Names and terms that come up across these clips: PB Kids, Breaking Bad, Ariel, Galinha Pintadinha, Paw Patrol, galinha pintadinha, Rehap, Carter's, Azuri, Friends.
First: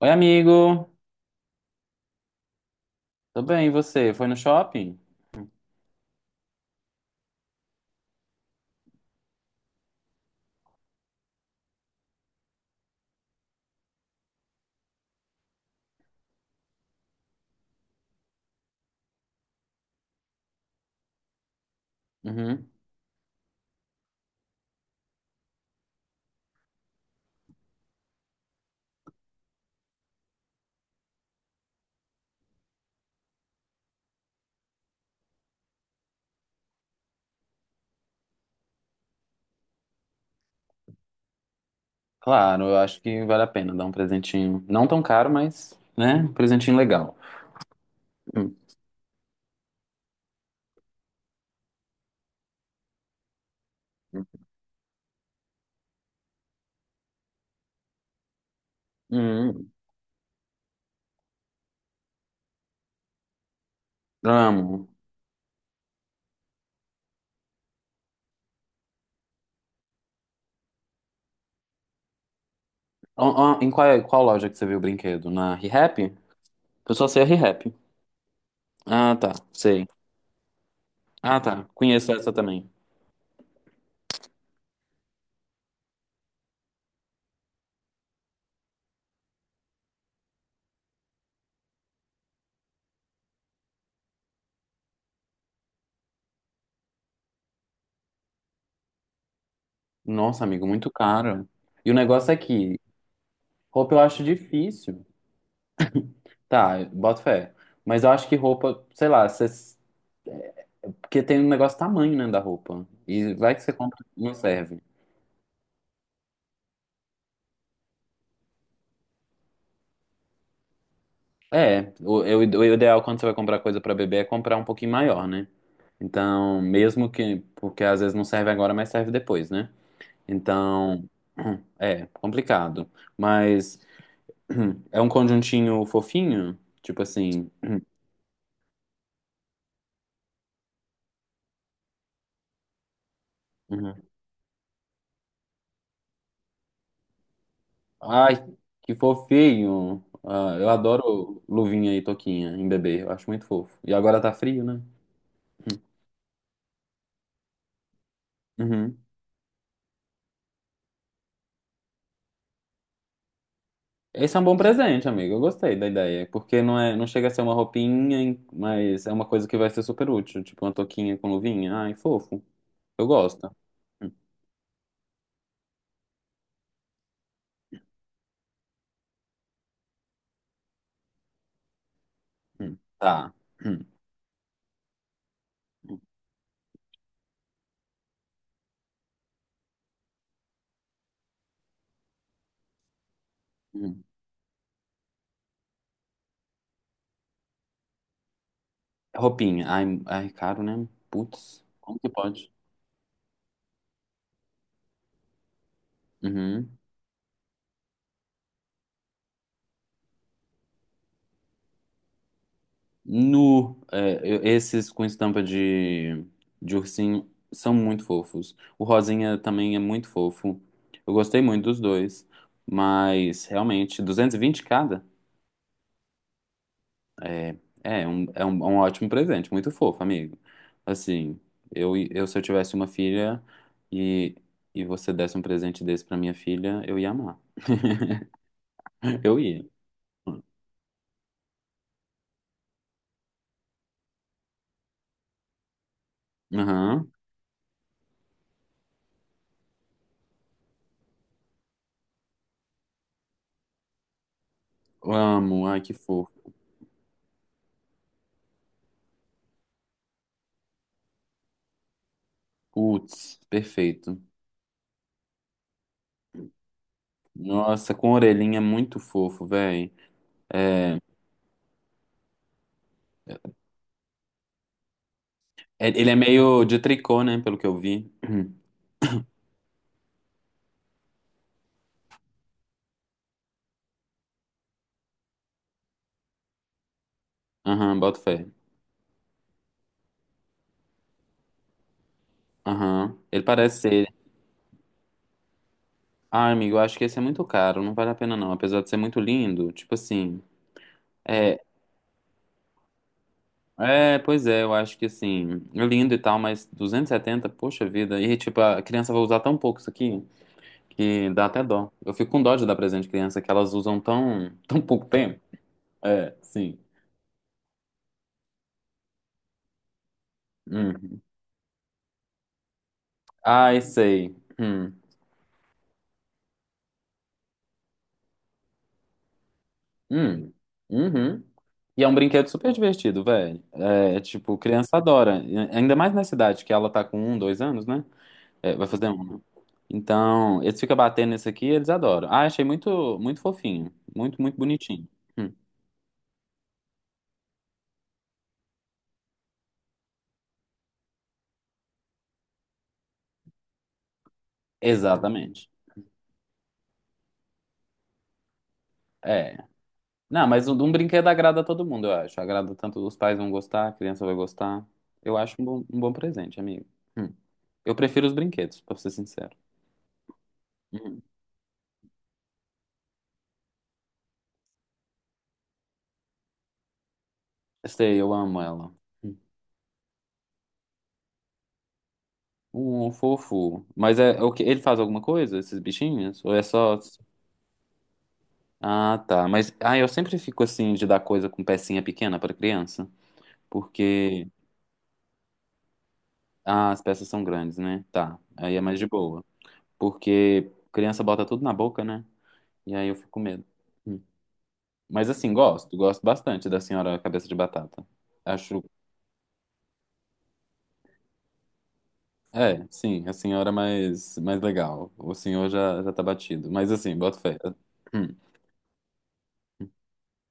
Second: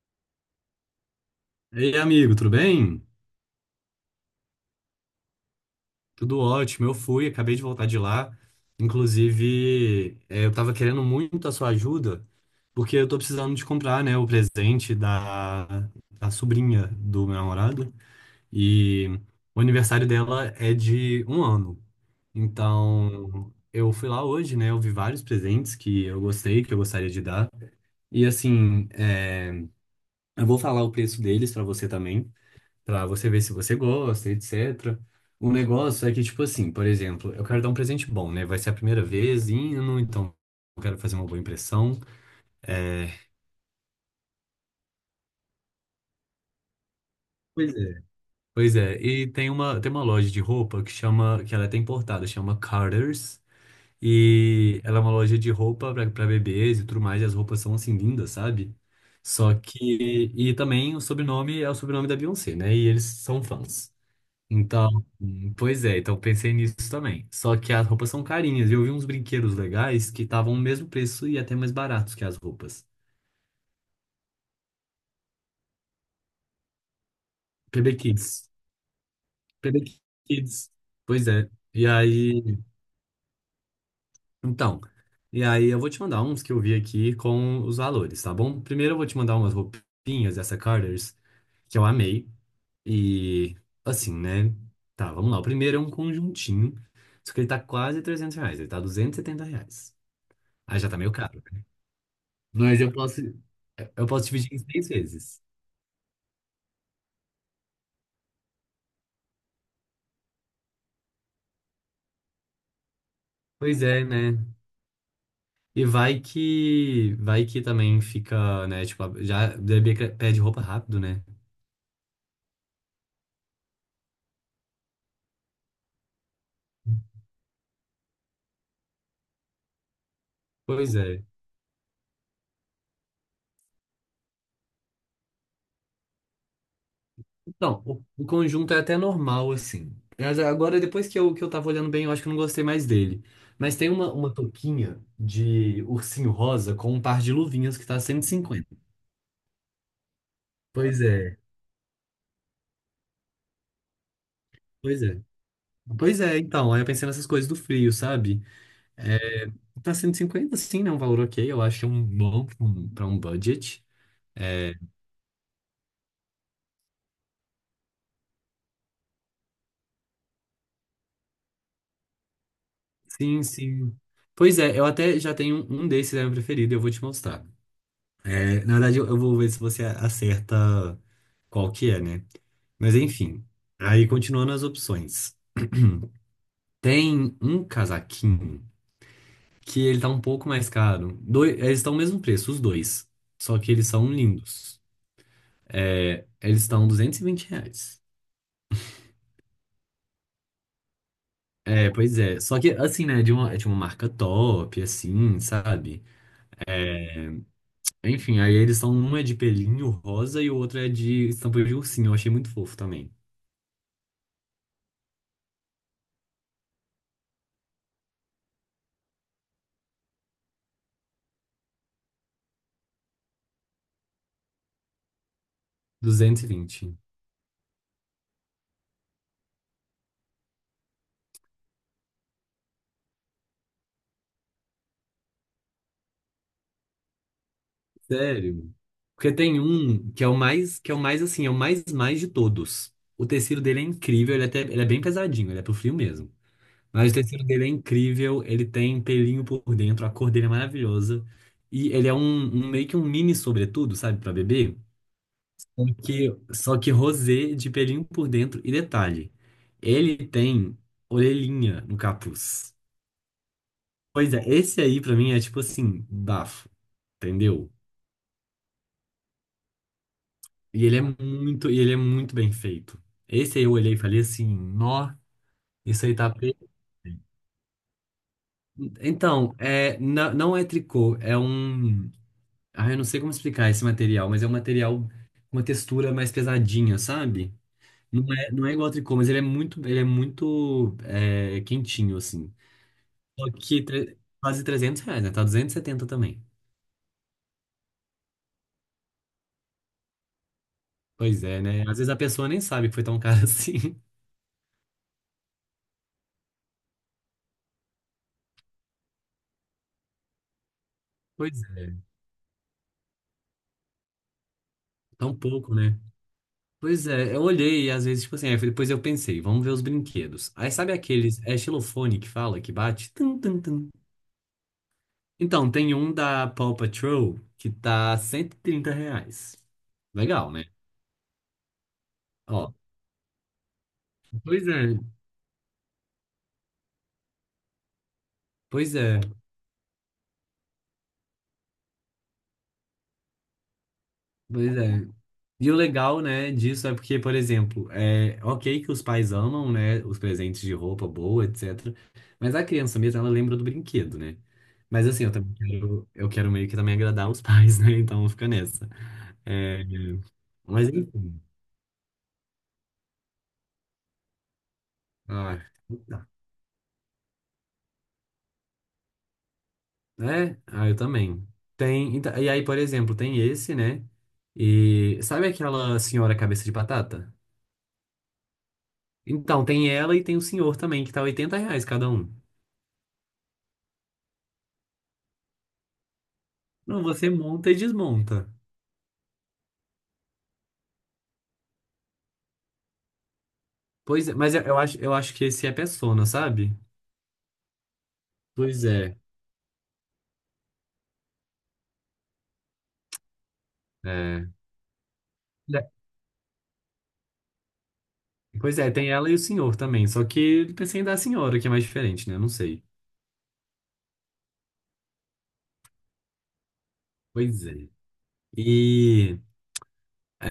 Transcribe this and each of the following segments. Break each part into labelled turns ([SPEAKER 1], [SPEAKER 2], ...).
[SPEAKER 1] Oi, amigo.
[SPEAKER 2] Ei, amigo, tudo bem?
[SPEAKER 1] Tudo bem, e você? Foi no shopping?
[SPEAKER 2] Tudo ótimo. Eu fui, acabei de voltar de lá. Inclusive, eu tava querendo muito a sua ajuda, porque eu tô precisando de comprar, né, o presente da sobrinha do meu namorado. E o aniversário dela é de 1 ano.
[SPEAKER 1] Uhum.
[SPEAKER 2] Então, eu fui lá hoje, né? Eu vi vários presentes que eu gostei, que eu gostaria de dar. E assim, eu vou falar o preço deles pra você também. Pra você ver se você gosta, etc. O negócio é que, tipo assim, por exemplo, eu quero dar um presente bom, né? Vai ser a primeira vez indo, então eu quero fazer uma boa impressão.
[SPEAKER 1] Claro, eu acho
[SPEAKER 2] É.
[SPEAKER 1] que vale a pena dar um presentinho. Não tão caro, mas, né? Um presentinho legal.
[SPEAKER 2] Pois é.
[SPEAKER 1] Hum.
[SPEAKER 2] Pois é. E tem uma loja de roupa que chama, que ela é até importada, chama Carter's. E ela é uma loja de roupa pra bebês e tudo mais, e as roupas são assim lindas, sabe? Só
[SPEAKER 1] Hum.
[SPEAKER 2] que. E também o sobrenome é o sobrenome da Beyoncé, né? E eles são fãs.
[SPEAKER 1] Amo.
[SPEAKER 2] Então, pois é, então pensei nisso também. Só que as roupas são carinhas. E eu vi uns brinquedos legais que estavam o mesmo preço e até mais baratos que as roupas.
[SPEAKER 1] Ó, ó, em qual loja que você viu o brinquedo? Na Rehap? Eu só sei a Rehap.
[SPEAKER 2] PB Kids.
[SPEAKER 1] Ah, tá.
[SPEAKER 2] PB
[SPEAKER 1] Sei.
[SPEAKER 2] Kids. Pois
[SPEAKER 1] Ah,
[SPEAKER 2] é.
[SPEAKER 1] tá.
[SPEAKER 2] E
[SPEAKER 1] Conheço essa
[SPEAKER 2] aí,
[SPEAKER 1] também.
[SPEAKER 2] então, e aí eu vou te mandar uns que eu vi aqui com os valores, tá bom? Primeiro eu vou te mandar umas roupinhas dessa Carter's que eu amei. E assim, né? Tá, vamos lá. O primeiro é um conjuntinho, só que ele tá quase R$ 300, ele tá R$ 270.
[SPEAKER 1] Nossa, amigo,
[SPEAKER 2] Aí já
[SPEAKER 1] muito
[SPEAKER 2] tá meio caro.
[SPEAKER 1] caro. E o negócio é que
[SPEAKER 2] Mas eu posso,
[SPEAKER 1] roupa eu
[SPEAKER 2] eu
[SPEAKER 1] acho
[SPEAKER 2] posso dividir em seis
[SPEAKER 1] difícil.
[SPEAKER 2] vezes.
[SPEAKER 1] Tá, boto fé. Mas eu acho que roupa, sei lá, você porque tem um negócio tamanho, né, da roupa. E vai que você
[SPEAKER 2] Pois
[SPEAKER 1] compra,
[SPEAKER 2] é,
[SPEAKER 1] não
[SPEAKER 2] né?
[SPEAKER 1] serve.
[SPEAKER 2] E vai que também fica, né? Tipo, já o bebê que pede roupa rápido, né?
[SPEAKER 1] É, o ideal quando você vai comprar coisa pra bebê é comprar um pouquinho maior, né? Então, mesmo que. Porque às vezes não serve agora, mas serve depois, né?
[SPEAKER 2] Pois
[SPEAKER 1] Então.
[SPEAKER 2] é.
[SPEAKER 1] É, complicado. Mas. É um conjuntinho fofinho? Tipo assim.
[SPEAKER 2] Então, o conjunto é até normal, assim. Mas agora, depois que eu tava olhando bem, eu acho que eu não gostei mais dele. Mas tem
[SPEAKER 1] Uhum.
[SPEAKER 2] uma, uma touquinha de ursinho rosa com um par de luvinhas que tá cento e
[SPEAKER 1] Ai,
[SPEAKER 2] cinquenta
[SPEAKER 1] que fofinho! Ah, eu
[SPEAKER 2] Pois é,
[SPEAKER 1] adoro luvinha e toquinha em bebê. Eu acho muito fofo. E agora tá frio, né?
[SPEAKER 2] pois é. Pois é, então, aí eu pensei nessas coisas do frio, sabe?
[SPEAKER 1] Uhum.
[SPEAKER 2] É, pra 150 sim, né? Um valor ok, eu acho que é um bom para um pra um budget.
[SPEAKER 1] Esse é um bom
[SPEAKER 2] É,
[SPEAKER 1] presente, amigo. Eu gostei da ideia, porque não é, não chega a ser uma roupinha, mas é uma coisa que vai ser super útil, tipo uma touquinha com luvinha. Ai, fofo. Eu
[SPEAKER 2] sim,
[SPEAKER 1] gosto.
[SPEAKER 2] sim.
[SPEAKER 1] Hum,
[SPEAKER 2] Pois é, eu até já tenho um desses, é meu preferido, eu vou te mostrar. É, na verdade, eu vou ver se você acerta qual que é, né? Mas
[SPEAKER 1] Tá.
[SPEAKER 2] enfim,
[SPEAKER 1] Hum,
[SPEAKER 2] aí continuando as opções. Tem um casaquinho que ele tá um pouco mais caro. Dois eles estão o mesmo preço, os dois. Só que eles
[SPEAKER 1] hum.
[SPEAKER 2] são lindos. É, eles estão R$ duzentos e vinte reais.
[SPEAKER 1] Roupinha. Ai, ai, caro, né? Putz,
[SPEAKER 2] É,
[SPEAKER 1] como que
[SPEAKER 2] pois é.
[SPEAKER 1] pode?
[SPEAKER 2] Só que, assim, né, de uma marca top, assim, sabe?
[SPEAKER 1] Uhum.
[SPEAKER 2] Enfim, aí eles são uma é de pelinho rosa e o outro é de estampa de ursinho. Eu achei muito fofo também.
[SPEAKER 1] Nu, é, esses com estampa de, ursinho são muito fofos. O rosinha também é muito fofo. Eu gostei muito dos dois, mas realmente, 220 cada?
[SPEAKER 2] 220,
[SPEAKER 1] É, é um ótimo presente, muito fofo, amigo. Assim, eu se eu tivesse uma filha e, e você desse um presente desse pra minha filha, eu ia amar.
[SPEAKER 2] sério? Porque
[SPEAKER 1] Eu
[SPEAKER 2] tem
[SPEAKER 1] ia.
[SPEAKER 2] um que é o mais, que é o mais, assim, é o mais, mais de todos. O tecido dele é incrível, ele, é até, ele é bem pesadinho, ele é pro frio mesmo.
[SPEAKER 1] Aham.
[SPEAKER 2] Mas o tecido dele é incrível, ele tem pelinho por dentro, a cor dele é maravilhosa. E ele é um meio que um mini sobretudo, sabe, pra bebê?
[SPEAKER 1] Amo,
[SPEAKER 2] Só
[SPEAKER 1] ai que
[SPEAKER 2] que,
[SPEAKER 1] fofo.
[SPEAKER 2] só que rosé de pelinho por dentro. E detalhe, ele tem orelhinha no capuz.
[SPEAKER 1] Putz, perfeito.
[SPEAKER 2] Pois é, esse aí pra mim é tipo assim, bafo, entendeu?
[SPEAKER 1] Nossa, com orelhinha muito fofo, velho.
[SPEAKER 2] E ele é muito bem feito. Esse aí eu olhei e falei assim, nó, isso
[SPEAKER 1] Ele
[SPEAKER 2] aí
[SPEAKER 1] é
[SPEAKER 2] tá
[SPEAKER 1] meio
[SPEAKER 2] perfeito.
[SPEAKER 1] de tricô, né, pelo que eu vi.
[SPEAKER 2] Então, é, não é tricô, é um. Ah, eu não sei como explicar esse material, mas é um material com uma textura mais pesadinha, sabe?
[SPEAKER 1] Aham, boto
[SPEAKER 2] Não
[SPEAKER 1] fé.
[SPEAKER 2] é, não é igual ao tricô, mas ele é muito quentinho, assim.
[SPEAKER 1] Aham. Ele
[SPEAKER 2] Só
[SPEAKER 1] parece
[SPEAKER 2] que
[SPEAKER 1] ser.
[SPEAKER 2] quase R$ 300, né? Tá 270 também.
[SPEAKER 1] Ah, amigo, eu acho que esse é muito caro, não vale a pena não. Apesar de ser muito lindo, tipo assim.
[SPEAKER 2] Pois
[SPEAKER 1] É,
[SPEAKER 2] é, né? Às vezes a pessoa nem sabe que foi tão caro assim.
[SPEAKER 1] é, pois é, eu acho que assim, é lindo e tal, mas 270, poxa vida. E tipo, a criança vai usar tão pouco isso aqui que dá
[SPEAKER 2] Pois
[SPEAKER 1] até dó.
[SPEAKER 2] é,
[SPEAKER 1] Eu fico com dó de dar presente de criança que elas usam tão, tão pouco
[SPEAKER 2] tão
[SPEAKER 1] tempo.
[SPEAKER 2] pouco, né?
[SPEAKER 1] É, sim.
[SPEAKER 2] Pois é, eu olhei e às vezes, tipo assim, aí depois eu pensei, vamos ver os brinquedos. Aí sabe
[SPEAKER 1] Hum.
[SPEAKER 2] aqueles, é xilofone que fala, que bate? Tum, tum,
[SPEAKER 1] Ai,
[SPEAKER 2] tum.
[SPEAKER 1] sei. Hum.
[SPEAKER 2] Então, tem um da Paw Patrol que tá R$ 130. Legal,
[SPEAKER 1] Hum.
[SPEAKER 2] né?
[SPEAKER 1] Uhum. E é um brinquedo super
[SPEAKER 2] Ó,
[SPEAKER 1] divertido, velho. É, tipo,
[SPEAKER 2] pois
[SPEAKER 1] criança
[SPEAKER 2] é,
[SPEAKER 1] adora. Ainda mais na cidade, que ela tá com um, dois anos, né? É, vai
[SPEAKER 2] pois
[SPEAKER 1] fazer
[SPEAKER 2] é,
[SPEAKER 1] um. Né? Então, eles ficam batendo nesse aqui e eles adoram. Ah, achei muito, muito fofinho. Muito, muito
[SPEAKER 2] pois é.
[SPEAKER 1] bonitinho. Hum.
[SPEAKER 2] E o legal, né, disso é porque, por exemplo, é ok que os pais amam, né, os presentes de roupa boa, etc. Mas a criança mesmo, ela lembra do brinquedo, né? Mas assim, eu também
[SPEAKER 1] Exatamente.
[SPEAKER 2] quero, eu quero meio que também agradar os pais, né? Então fica nessa.
[SPEAKER 1] É.
[SPEAKER 2] É,
[SPEAKER 1] Não, mas um,
[SPEAKER 2] mas
[SPEAKER 1] um brinquedo
[SPEAKER 2] enfim.
[SPEAKER 1] agrada a todo mundo, eu acho. Agrada tanto, os pais vão gostar, a criança vai gostar. Eu acho
[SPEAKER 2] Ah,
[SPEAKER 1] um bom
[SPEAKER 2] tá.
[SPEAKER 1] presente, amigo. Hum. Eu prefiro os brinquedos, pra ser sincero.
[SPEAKER 2] É, ah, eu
[SPEAKER 1] Hum.
[SPEAKER 2] também. Tem, então, e aí, por exemplo, tem esse, né? E sabe aquela senhora cabeça de batata?
[SPEAKER 1] Sei, eu amo ela. Hum.
[SPEAKER 2] Então, tem ela e tem o senhor também, que tá R$ 80 cada um.
[SPEAKER 1] Um fofo. Mas é, é o que ele faz alguma coisa, esses bichinhos? Ou é só.
[SPEAKER 2] Não, você monta e desmonta.
[SPEAKER 1] Ah, tá. Mas ah, eu sempre fico assim de dar coisa com pecinha pequena pra criança,
[SPEAKER 2] Pois é,
[SPEAKER 1] porque
[SPEAKER 2] mas eu acho que esse é Persona, sabe?
[SPEAKER 1] as peças são grandes, né? Tá. Aí é
[SPEAKER 2] Pois
[SPEAKER 1] mais de
[SPEAKER 2] é,
[SPEAKER 1] boa. Porque criança bota tudo na boca, né? E aí eu fico com medo. Hum.
[SPEAKER 2] é.
[SPEAKER 1] Mas assim,
[SPEAKER 2] É.
[SPEAKER 1] gosto, gosto bastante da senhora cabeça de batata.
[SPEAKER 2] Pois
[SPEAKER 1] Acho,
[SPEAKER 2] é, tem ela e o senhor também. Só que eu pensei em dar a senhora, que é mais diferente, né? Não sei.
[SPEAKER 1] é, sim, a senhora mais legal. O senhor já já tá batido. Mas assim, boto fé.
[SPEAKER 2] Pois é.
[SPEAKER 1] Hum.
[SPEAKER 2] E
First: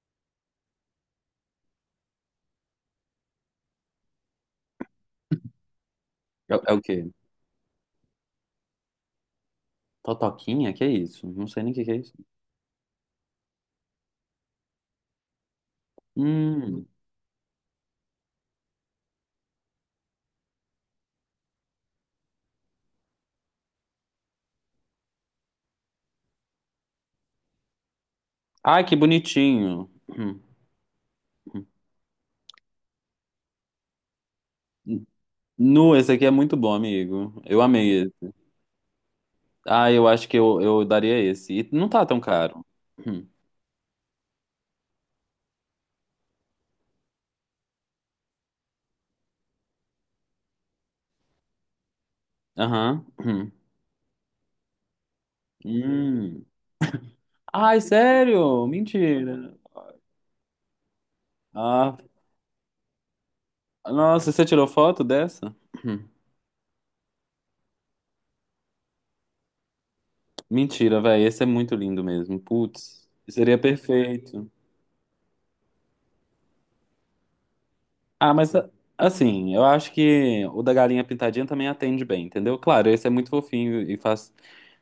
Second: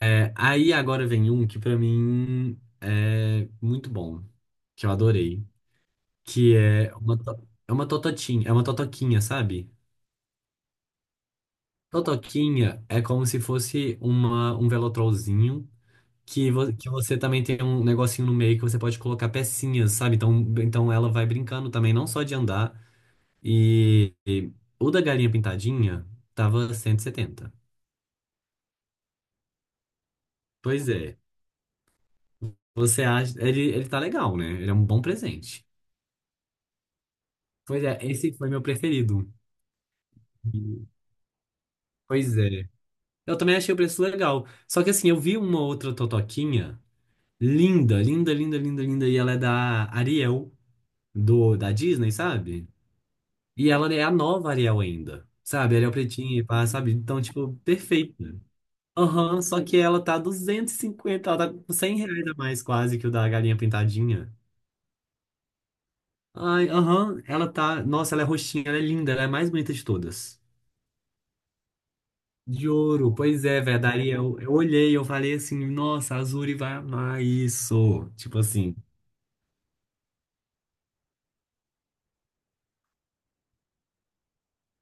[SPEAKER 2] é, aí agora vem um que pra mim é muito bom, que eu adorei,
[SPEAKER 1] É,
[SPEAKER 2] que
[SPEAKER 1] é o
[SPEAKER 2] é
[SPEAKER 1] quê?
[SPEAKER 2] uma, to- é uma tototinha, é uma totoquinha, sabe?
[SPEAKER 1] Totoquinha? Que é isso? Não sei nem o que que é isso.
[SPEAKER 2] Totoquinha é como se fosse um velotrolzinho que,
[SPEAKER 1] Hum.
[SPEAKER 2] que você também tem um negocinho no meio que você pode colocar pecinhas, sabe? Então, ela vai brincando também, não só de andar. E, o da galinha pintadinha tava 170.
[SPEAKER 1] Ai, que bonitinho. Hum.
[SPEAKER 2] Pois é. Você acha. Ele tá legal, né? Ele é um bom
[SPEAKER 1] Hum.
[SPEAKER 2] presente.
[SPEAKER 1] Nu, esse aqui é muito bom, amigo. Eu
[SPEAKER 2] Pois é,
[SPEAKER 1] amei esse.
[SPEAKER 2] esse foi meu preferido.
[SPEAKER 1] Ah, eu acho que eu
[SPEAKER 2] E-
[SPEAKER 1] daria esse. E não tá tão
[SPEAKER 2] Pois
[SPEAKER 1] caro.
[SPEAKER 2] é.
[SPEAKER 1] Hum.
[SPEAKER 2] Eu também achei o preço legal. Só que assim, eu vi uma outra totoquinha linda, linda, linda, linda, linda. E ela é da Ariel, da Disney, sabe?
[SPEAKER 1] Aham. Hum.
[SPEAKER 2] E ela é a nova Ariel ainda, sabe? Ariel pretinha, e
[SPEAKER 1] Hum.
[SPEAKER 2] pá, sabe? Então, tipo,
[SPEAKER 1] Ai,
[SPEAKER 2] perfeita.
[SPEAKER 1] sério?
[SPEAKER 2] Aham,
[SPEAKER 1] Mentira.
[SPEAKER 2] só que ela tá 250, ela tá com
[SPEAKER 1] Ah,
[SPEAKER 2] R$ 100 a mais quase que o da galinha
[SPEAKER 1] nossa,
[SPEAKER 2] pintadinha.
[SPEAKER 1] você tirou foto dessa? Hum.
[SPEAKER 2] Ai, aham, ela tá. Nossa, ela é roxinha, ela é linda, ela é a mais bonita de todas.
[SPEAKER 1] Mentira, velho. Esse é muito lindo mesmo.
[SPEAKER 2] De
[SPEAKER 1] Putz,
[SPEAKER 2] ouro, pois
[SPEAKER 1] seria
[SPEAKER 2] é, velho. Daí eu,
[SPEAKER 1] perfeito.
[SPEAKER 2] eu olhei, eu falei assim, nossa, a Azuri vai amar isso.
[SPEAKER 1] Ah,
[SPEAKER 2] Tipo
[SPEAKER 1] mas
[SPEAKER 2] assim,
[SPEAKER 1] assim, eu acho que o da galinha pintadinha também atende bem, entendeu? Claro, esse é muito fofinho e faz.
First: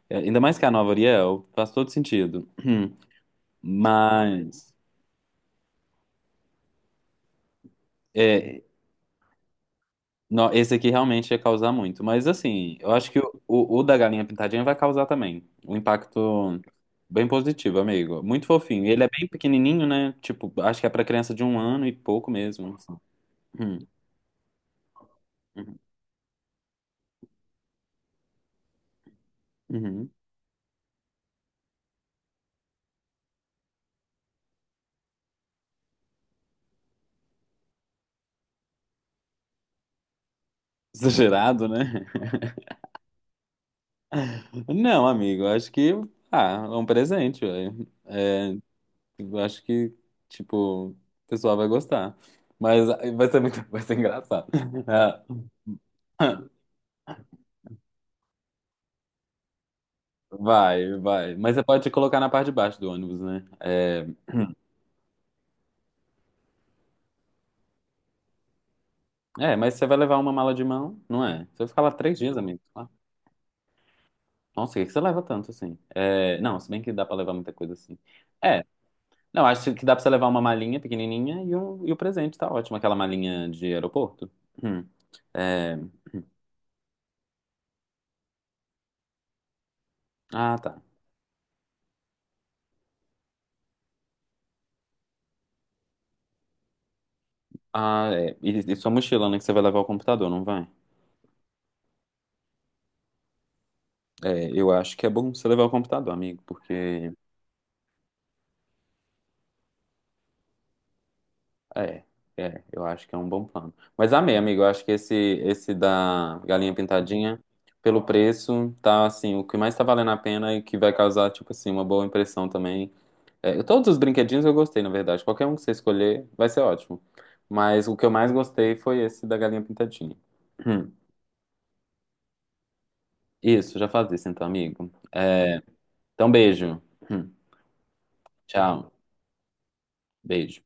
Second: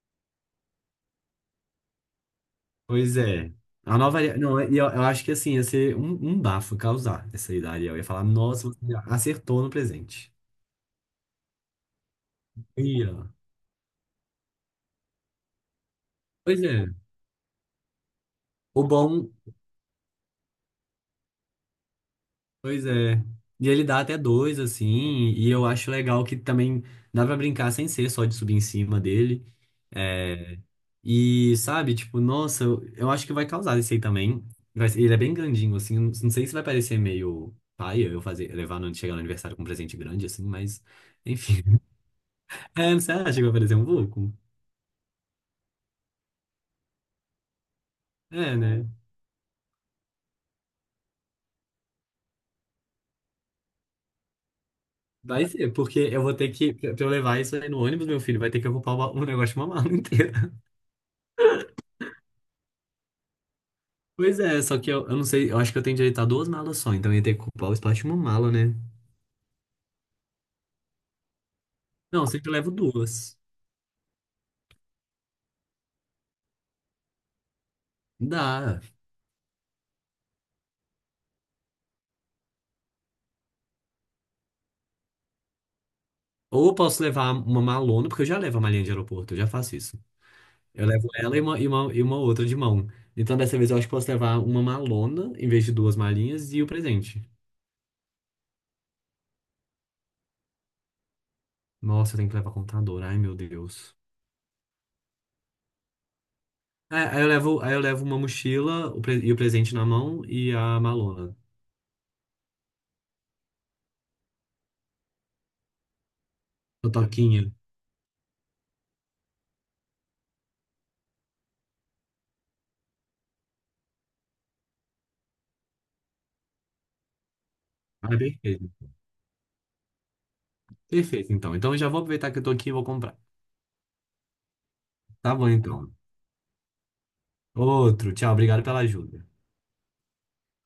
[SPEAKER 1] É, ainda mais que a nova Ariel, faz todo sentido. Hum.
[SPEAKER 2] pois é. A nova Ariel. Não,
[SPEAKER 1] Mas.
[SPEAKER 2] e eu acho que assim, ia ser um bafo causar essa aí da Ariel. Eu ia falar,
[SPEAKER 1] É,
[SPEAKER 2] nossa, você acertou no presente.
[SPEAKER 1] não, esse aqui realmente ia causar muito. Mas assim, eu acho que
[SPEAKER 2] Ia.
[SPEAKER 1] o da galinha pintadinha vai causar também. Um impacto
[SPEAKER 2] Pois é.
[SPEAKER 1] bem positivo, amigo. Muito
[SPEAKER 2] O
[SPEAKER 1] fofinho. Ele é bem
[SPEAKER 2] bom,
[SPEAKER 1] pequenininho, né? Tipo, acho que é pra criança de um ano e pouco mesmo.
[SPEAKER 2] pois
[SPEAKER 1] Assim.
[SPEAKER 2] é. E
[SPEAKER 1] Hum,
[SPEAKER 2] ele dá até dois, assim, e eu
[SPEAKER 1] uhum,
[SPEAKER 2] acho legal que também dá pra brincar sem ser só de subir em cima dele.
[SPEAKER 1] uhum.
[SPEAKER 2] É, e, sabe, tipo, nossa, eu acho que vai causar esse aí também. Ele é bem grandinho, assim, não sei se vai parecer meio paia eu fazer, levar no, chegar no aniversário com um presente grande, assim, mas, enfim.
[SPEAKER 1] Exagerado, né?
[SPEAKER 2] É, você acha que vai parecer um vulco?
[SPEAKER 1] Não, amigo, acho que. Ah, é um presente, velho. É,
[SPEAKER 2] É, né?
[SPEAKER 1] eu acho que, tipo, o pessoal vai gostar. Mas ah, vai ser muito, vai ser engraçado.
[SPEAKER 2] Vai ser, porque eu vou ter
[SPEAKER 1] É.
[SPEAKER 2] que, pra eu levar isso aí no ônibus, meu filho, vai ter que ocupar um negócio de uma mala inteira.
[SPEAKER 1] Vai, vai. Mas você pode colocar na parte de baixo do ônibus, né? É,
[SPEAKER 2] Pois é, só que eu não sei, eu acho que eu tenho direito a duas malas só, então eu ia ter que ocupar o espaço de uma mala, né?
[SPEAKER 1] é, mas você vai levar uma mala de mão, não é? Você vai ficar lá três
[SPEAKER 2] Não, eu
[SPEAKER 1] dias,
[SPEAKER 2] sempre
[SPEAKER 1] amigo.
[SPEAKER 2] levo
[SPEAKER 1] Ah,
[SPEAKER 2] duas.
[SPEAKER 1] nossa, o que que você leva tanto assim? É, não, se bem que dá pra levar muita coisa assim. É,
[SPEAKER 2] Dá.
[SPEAKER 1] não, acho que dá pra você levar uma malinha pequenininha e, um, e o presente, tá ótimo. Aquela malinha de aeroporto. Hum, é,
[SPEAKER 2] Ou eu posso levar uma malona, porque eu já levo a malinha de aeroporto, eu já faço isso.
[SPEAKER 1] ah, tá.
[SPEAKER 2] Eu levo ela e uma outra de mão. Então dessa vez eu acho que posso levar uma malona em vez de duas malinhas e o presente.
[SPEAKER 1] Ah, é. E sua mochila, né? Que você vai levar o computador, não vai?
[SPEAKER 2] Nossa, eu tenho que levar computador, ai meu Deus.
[SPEAKER 1] É, eu acho que é bom você levar o computador, amigo,
[SPEAKER 2] É,
[SPEAKER 1] porque.
[SPEAKER 2] aí eu levo uma mochila o e o presente na mão e a malona.
[SPEAKER 1] É, é, eu acho que é um bom plano. Mas amei, amigo, eu acho que esse da galinha
[SPEAKER 2] A
[SPEAKER 1] pintadinha,
[SPEAKER 2] toquinha.
[SPEAKER 1] pelo preço, tá assim, o que mais tá valendo a pena e que vai causar, tipo assim, uma boa impressão também. É, todos os brinquedinhos eu gostei, na verdade. Qualquer um que você escolher vai ser ótimo. Mas o que
[SPEAKER 2] Ah,
[SPEAKER 1] eu mais
[SPEAKER 2] perfeito.
[SPEAKER 1] gostei foi esse da galinha pintadinha. Hum.
[SPEAKER 2] Perfeito, então. Então eu já vou aproveitar que eu tô aqui e vou comprar.
[SPEAKER 1] Isso, já faz isso então, amigo.
[SPEAKER 2] Tá bom,
[SPEAKER 1] É,
[SPEAKER 2] então.
[SPEAKER 1] então, beijo. Hum.
[SPEAKER 2] Outro. Tchau, obrigado pela
[SPEAKER 1] Tchau,
[SPEAKER 2] ajuda.
[SPEAKER 1] beijo.